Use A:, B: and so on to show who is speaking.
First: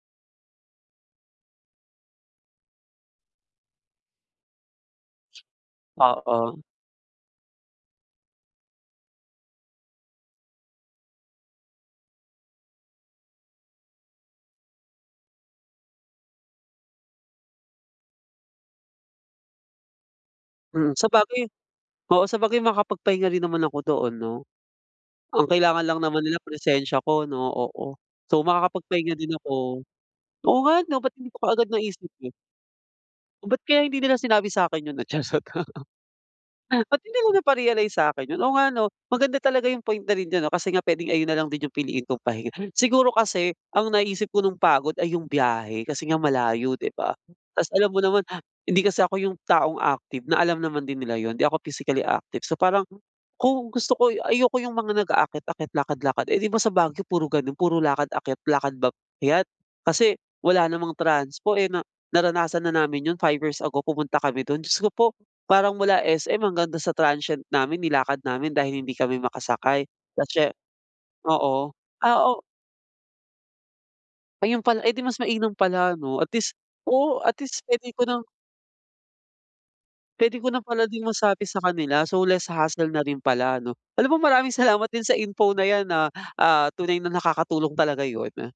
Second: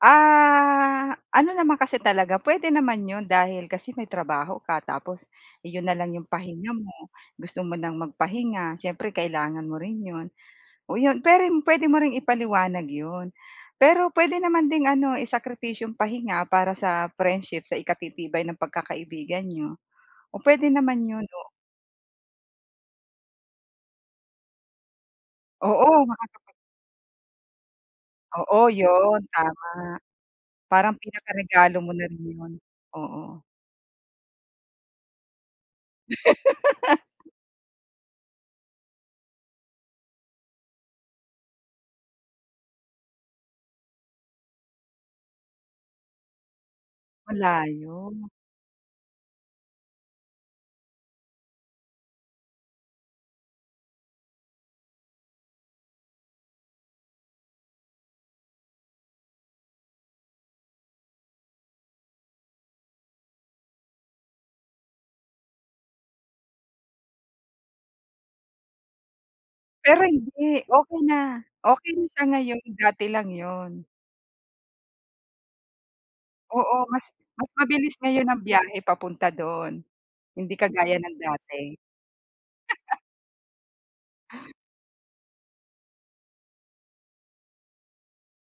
A: Ah, ano naman kasi talaga, puwede naman 'yon dahil kasi may trabaho ka, tapos 'yon na lang 'yong
B: Oo.
A: pahinga mo. Gusto mo nang magpahinga, siyempre kailangan mo rin 'yon, oh, iyon. Pero 'yun, puwede mo rin ipaliwanag 'yon, pero puwede naman ding ano isakripisyo 'yung pahinga para sa friendship sa ikatitibay ng pagkakaibigan n'yo. O, puwede
B: Hmm,
A: naman 'yun,
B: sabagay
A: o
B: oo sabagay makakapagpahinga rin naman ako doon 'no? Ang kailangan lang
A: Oo,
B: naman
A: baka
B: nila
A: naman.
B: presensya ko 'no, oo. So,
A: Oo,
B: makakapagpahinga
A: 'yun,
B: din ako.
A: tama.
B: Oo nga
A: Parang
B: ano ba't hindi ko kaagad
A: pinakaregalo mo na
B: naisip
A: rin
B: yun?
A: 'yun, oo.
B: Ba't kaya hindi nila sinabi sakin 'yun [unintelligible] ba't hindi mo na pa-realize sa'kin yun? Oo nga 'no, maganda talaga yung point na ring ganun kasi nga pwedeng ayun na lang din yung piliin kong pahinga. Siguro kasi ang naisip ko nung pagod ay 'yung biyahe kasi nga malayo 'di ba.
A: Wala
B: Ta's alam mo naman
A: 'yun.
B: ha hindi kasi ako yung taong active, na alam naman din nila 'yun hindi ako physically active. So parang, kung gusto ko ayoko yung mga nag-aakyat-akyat, lakad-lakad, eh, 'di ba sa Baguio puro ganun puro lakad-akyat, lakad akyat. Kasi wala namang transpo, eh, na naranasan na namin yun 5 years ago pumunta kami dun, Diyos ko po parang mula SM hanggang dun sa transient namin nilakad namin dahil hindi kami makasakay
A: Pero
B: kasi
A: hindi. Okey na,
B: oo,
A: okey na
B: ah,
A: siya
B: o
A: ngayon, dati lang yun.
B: ayun pala, eh, 'di mas mainam pala 'no, at least
A: Oo, mas
B: oo, at
A: mas
B: least puwede
A: mabilis
B: ko ng
A: ngayon ang biyahe papunta do'n,
B: puwede ko
A: hindi
B: na pala
A: kagaya
B: din
A: ng
B: masabi sa
A: dati.
B: kanila, so less hassle na rin pala ano. Alam mo maraming salamat din sa info na 'yan ah, ah, tunay na nakakatulong talaga 'yun.